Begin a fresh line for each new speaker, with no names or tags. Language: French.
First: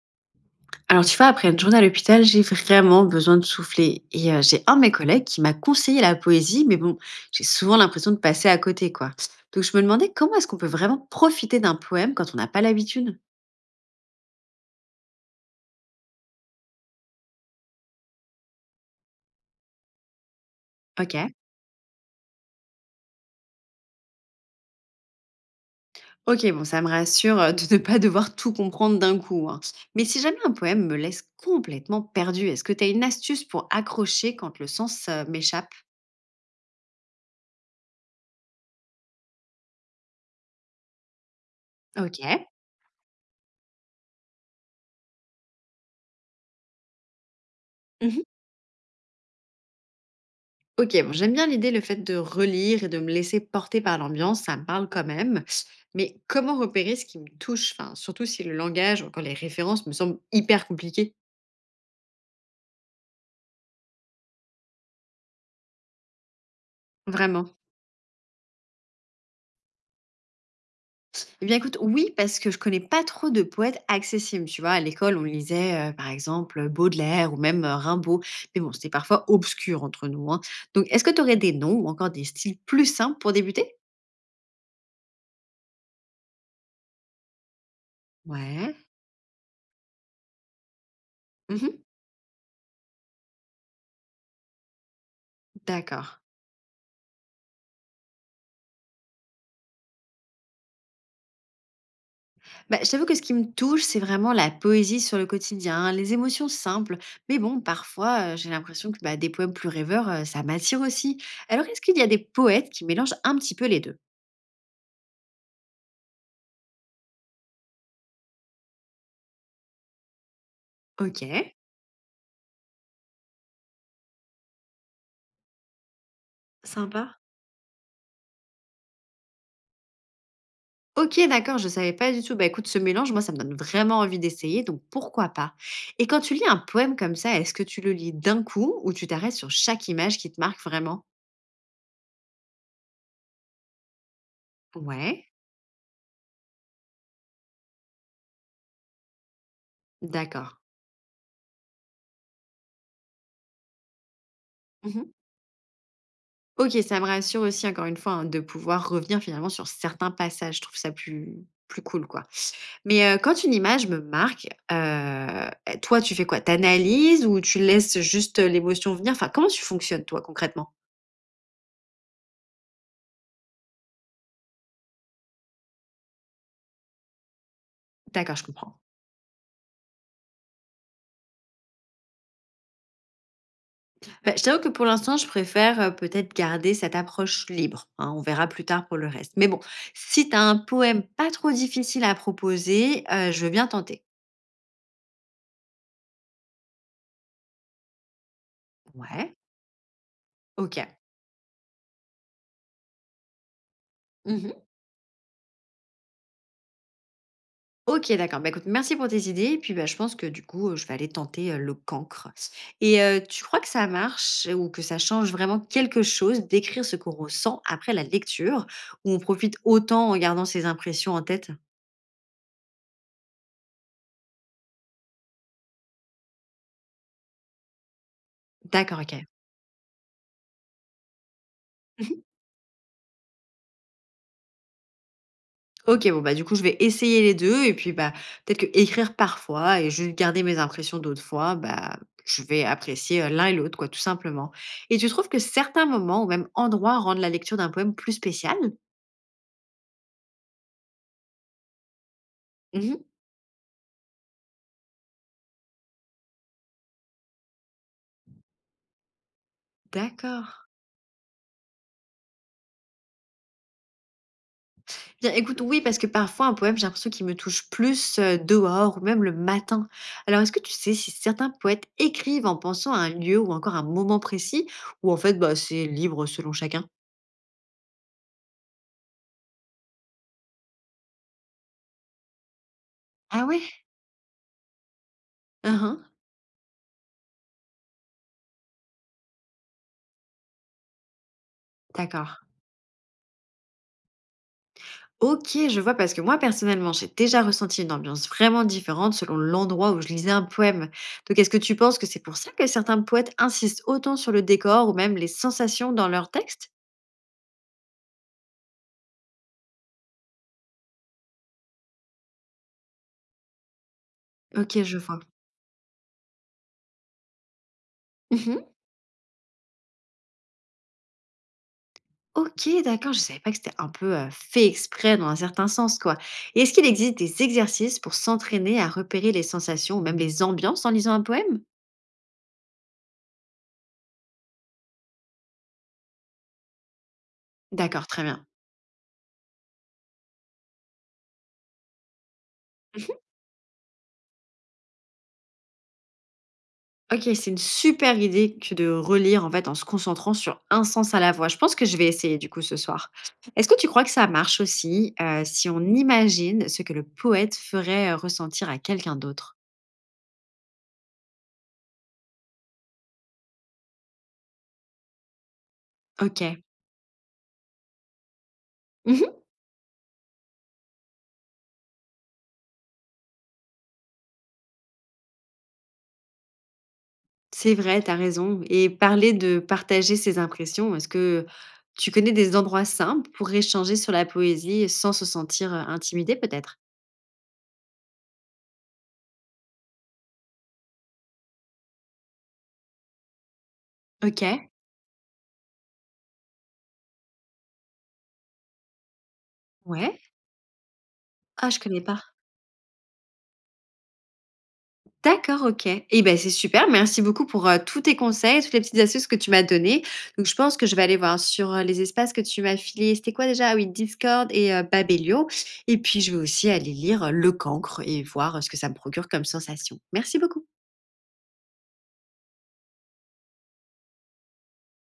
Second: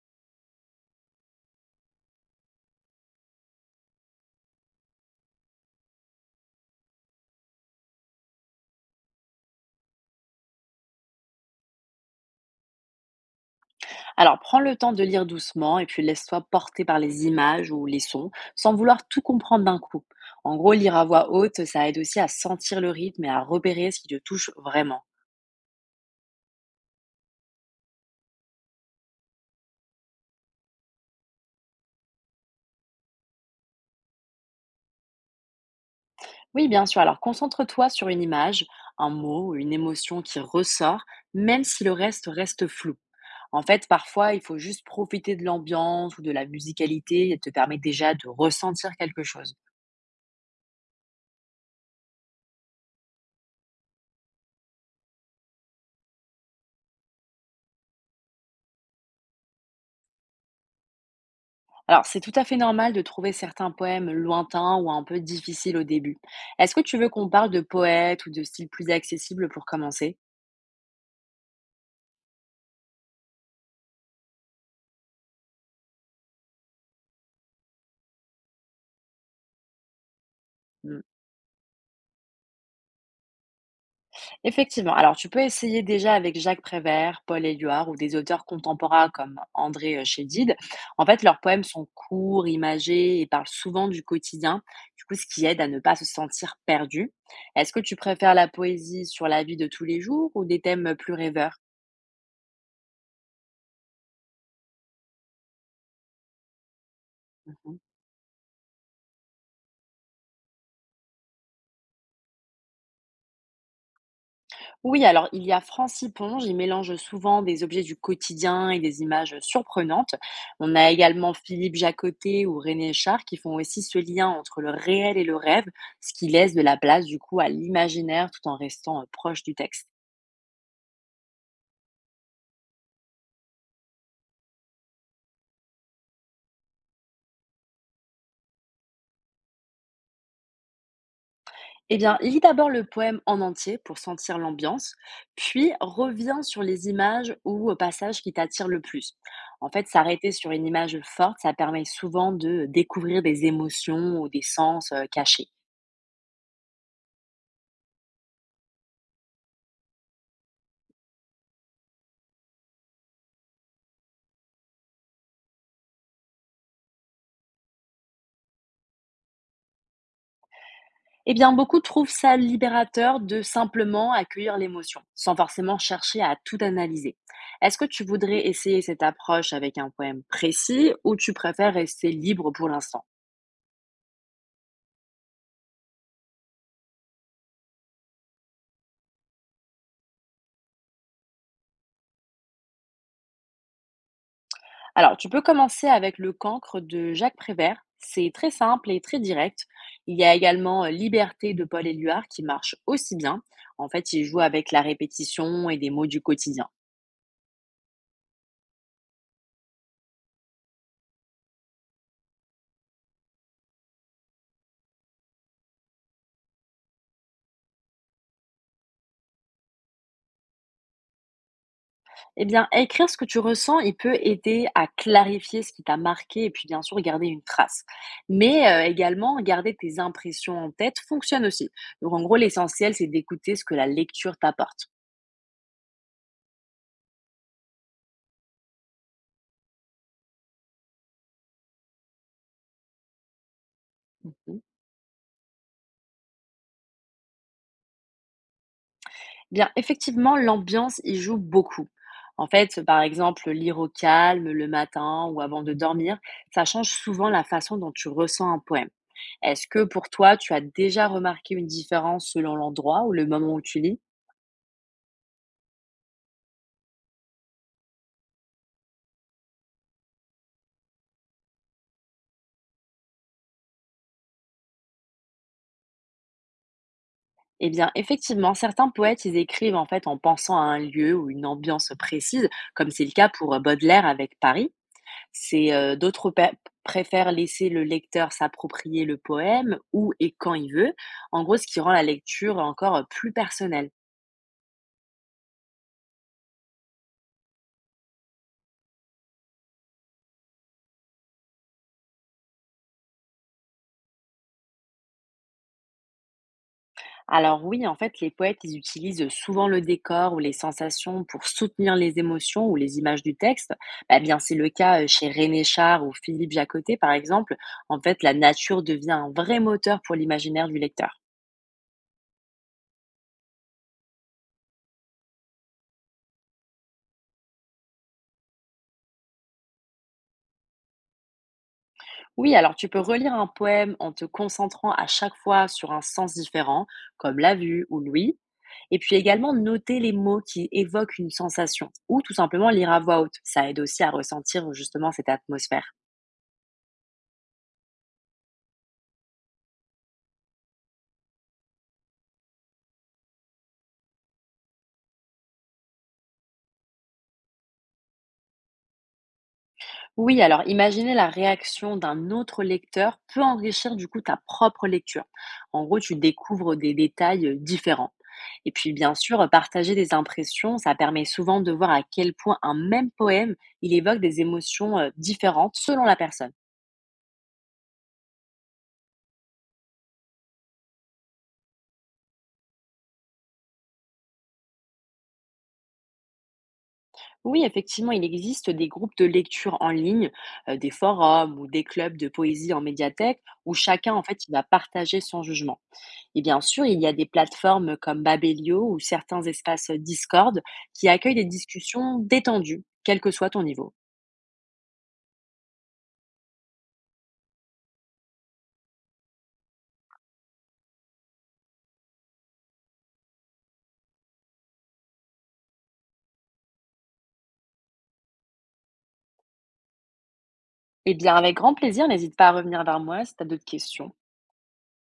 Alors, tu vois, après une journée à l'hôpital, j'ai vraiment besoin de souffler. J'ai un de mes collègues qui m'a conseillé la poésie, mais bon, j'ai souvent l'impression de passer à côté, quoi. Donc, je me demandais comment est-ce qu'on peut vraiment profiter d'un poème quand on n'a pas l'habitude.
Alors, prends le temps de lire doucement et puis laisse-toi porter par les images ou les sons sans vouloir tout comprendre d'un coup. En gros, lire à voix
Ok.
haute, ça aide aussi à sentir le rythme et à repérer ce qui te touche vraiment.
Ok, bon, ça me rassure de ne pas devoir tout comprendre d'un coup, hein. Mais si jamais un poème me laisse complètement perdue, est-ce que tu as une astuce pour accrocher quand le sens m'échappe?
Oui, bien sûr. Alors, concentre-toi sur une image, un mot ou une émotion qui ressort, même si le
Ok.
reste reste flou. En fait, parfois, il faut juste profiter de l'ambiance ou de la musicalité et te permet déjà de ressentir quelque chose.
Ok, bon, j'aime bien l'idée, le fait de relire et de me laisser porter par l'ambiance, ça me parle quand même. Mais comment repérer ce qui me touche, enfin, surtout si le langage ou encore les références me semblent hyper compliquées?
Alors, c'est tout à fait normal de trouver certains poèmes lointains ou un peu difficiles au début. Est-ce que tu veux qu'on
Vraiment.
parle de poètes ou de styles plus accessibles pour commencer?
Eh bien écoute, oui, parce que je connais pas trop de poètes accessibles. Tu vois, à l'école, on lisait par exemple Baudelaire ou même Rimbaud. Mais bon, c'était parfois obscur entre nous, hein. Donc,
Hmm.
est-ce que tu aurais des noms ou encore des styles plus simples pour débuter?
Effectivement. Alors, tu peux essayer déjà avec Jacques Prévert, Paul Éluard ou des auteurs
Ouais.
contemporains comme André Chédid. En fait, leurs poèmes
Mhm.
sont courts, imagés et parlent souvent du quotidien, du coup, ce qui aide à ne pas se
D'accord.
sentir perdu. Est-ce que tu préfères la poésie sur la vie de tous les jours ou des thèmes plus rêveurs?
Bah, je t'avoue que ce qui me touche, c'est vraiment la poésie sur le quotidien, les émotions simples. Mais bon, parfois, j'ai l'impression que bah, des poèmes plus rêveurs, ça m'attire aussi. Alors, est-ce qu'il y a des poètes qui mélangent un petit peu les deux?
Oui, alors il y a France y il mélange souvent des objets du quotidien et des images surprenantes. On a
Ok,
également Philippe Jacotet ou René Char qui font aussi ce lien entre le réel et le rêve, ce qui laisse de la place
sympa.
du coup à l'imaginaire tout en restant proche du texte.
Ok, d'accord, je savais pas du tout. Bah écoute, ce mélange, moi, ça me donne vraiment envie d'essayer, donc pourquoi pas? Et quand tu lis un poème comme ça, est-ce que tu le lis d'un coup ou tu t'arrêtes sur chaque image qui te marque vraiment?
Eh bien, lis d'abord le poème en entier pour sentir l'ambiance,
Ouais,
puis reviens sur les images ou passages qui t'attirent le plus. En fait, s'arrêter sur
d'accord.
une image forte, ça permet souvent de découvrir des émotions ou des sens cachés.
OK, ça me rassure aussi encore une fois, hein, de pouvoir revenir finalement sur certains passages. Je trouve ça plus cool, quoi. Mais, quand une image me marque, toi, tu fais quoi? Tu Ou tu laisses juste l'émotion venir? Enfin, comment tu fonctionnes toi, concrètement?
Eh bien, beaucoup trouvent ça libérateur de simplement accueillir l'émotion, sans forcément chercher à tout analyser. Est-ce que tu
D'accord, je
voudrais
comprends.
essayer cette approche avec un poème précis ou tu préfères rester libre pour l'instant?
Bah, je t'avoue que pour l'instant, je préfère, peut-être garder cette approche libre, hein. On verra plus tard pour le reste. Mais bon, si tu as un poème pas trop difficile à proposer, je veux bien tenter.
Alors, tu peux commencer avec Le Cancre de Jacques Prévert. C'est très simple et très
Ouais,
direct. Il y a également
OK.
Liberté de Paul Éluard qui marche aussi bien. En fait, il joue
Mmh.
avec la répétition et des mots du quotidien.
OK, d'accord. Bah, écoute, merci pour tes idées. Et puis, bah, je pense que du coup, je vais aller tenter, le cancre. Et tu crois que ça marche ou que ça change vraiment quelque chose d'écrire ce qu'on ressent après la lecture? Où on profite autant en gardant ses impressions en tête?
Eh bien, écrire ce que tu ressens, il peut aider à clarifier ce qui t'a marqué et puis bien sûr garder une trace. Mais
D'accord, OK.
également, garder tes impressions en tête fonctionne aussi. Donc
Mmh.
en gros, l'essentiel, c'est d'écouter ce que la lecture t'apporte.
OK, bon, bah, du coup, je vais essayer les 2 et puis, bah, peut-être que écrire parfois et juste garder mes impressions d'autres fois, bah, je vais apprécier, l'un et l'autre, quoi, tout simplement.
Mhm.
Et tu trouves que certains moments ou même endroits rendent la lecture d'un poème plus spécial?
Bien, effectivement, l'ambiance y joue beaucoup. En fait,
Mmh.
par exemple, lire au calme le matin ou avant de dormir, ça change souvent la façon dont tu ressens un poème. Est-ce que pour toi,
D'accord.
tu as déjà remarqué une différence selon l'endroit ou le moment où tu lis?
Bien, écoute, oui, parce que parfois un poème, j'ai l'impression qu'il me touche plus dehors ou même le matin. Alors, est-ce que tu sais si certains poètes écrivent en pensant à un lieu ou encore un moment précis, ou en fait, bah, c'est libre selon chacun?
Eh bien, effectivement, certains poètes, ils écrivent en fait en pensant à un lieu ou une ambiance précise, comme c'est le cas
Ah
pour
ouais?
Baudelaire avec Paris. C'est
Uhum.
préfèrent laisser le lecteur s'approprier le poème où et quand il veut. En gros, ce qui rend la
D'accord.
lecture encore plus personnelle.
Ok, je vois, parce que moi, personnellement, j'ai déjà ressenti une ambiance vraiment différente selon l'endroit où je lisais un poème. Donc, est-ce que tu penses que c'est pour ça que certains poètes insistent autant sur le décor ou même les sensations dans leurs textes?
Alors oui, en fait, les poètes, ils utilisent souvent le décor ou les sensations pour soutenir les émotions ou les images du texte. Bah, bien, c'est le
Ok, je
cas
vois.
chez René Char ou Philippe Jacotet, par exemple. En fait, la
Mhm.
nature devient un vrai moteur pour l'imaginaire du lecteur.
OK, d'accord, je savais pas que c'était un peu, fait exprès dans un certain sens, quoi. Et est-ce qu'il existe des exercices pour s'entraîner à repérer les sensations ou même les ambiances en lisant un poème?
Oui, alors tu peux relire un poème en te concentrant à chaque fois sur un sens différent, comme la vue ou
D'accord, très
l'ouïe,
bien.
et puis également noter les mots qui évoquent une sensation, ou tout simplement lire à voix haute. Ça aide aussi à ressentir justement cette atmosphère.
OK, c'est une super idée que de relire, en fait, en se concentrant sur un sens à la fois. Je pense que je vais essayer, du coup, ce soir. Est-ce que tu crois que ça marche aussi, si on imagine ce que le poète ferait, ressentir à quelqu'un d'autre?
Oui, alors imaginer la réaction d'un autre lecteur peut enrichir du coup ta propre lecture. En gros, tu
OK.
découvres des détails différents. Et puis bien sûr, partager des impressions, ça permet souvent de voir à quel point un même poème, il évoque des émotions différentes selon la personne.
C'est vrai, tu as raison. Et parler de partager ses impressions, est-ce que tu connais des endroits simples pour échanger sur la poésie sans se sentir, intimidé peut-être?
Oui, effectivement, il existe des groupes de lecture en ligne, des forums ou des clubs de poésie en médiathèque où chacun en fait, il va
OK,
partager son jugement. Et bien sûr, il y a des plateformes comme Babelio ou certains espaces
ouais.
Discord qui accueillent des
Ah, je connais
discussions
pas.
détendues, quel que soit ton niveau.
D'accord, OK. Eh ben, c'est super, merci beaucoup pour, tous tes conseils, toutes les petites astuces que tu m'as données. Donc je pense que je vais aller voir sur, les espaces que tu m'as filés. C'était quoi déjà? Ah oui, Discord et Babelio. Et puis je vais aussi aller lire, Le Cancre et voir, ce que ça me procure comme sensation. Merci beaucoup.
Et bien, avec grand plaisir, n'hésite pas à revenir vers moi si tu as d'autres questions.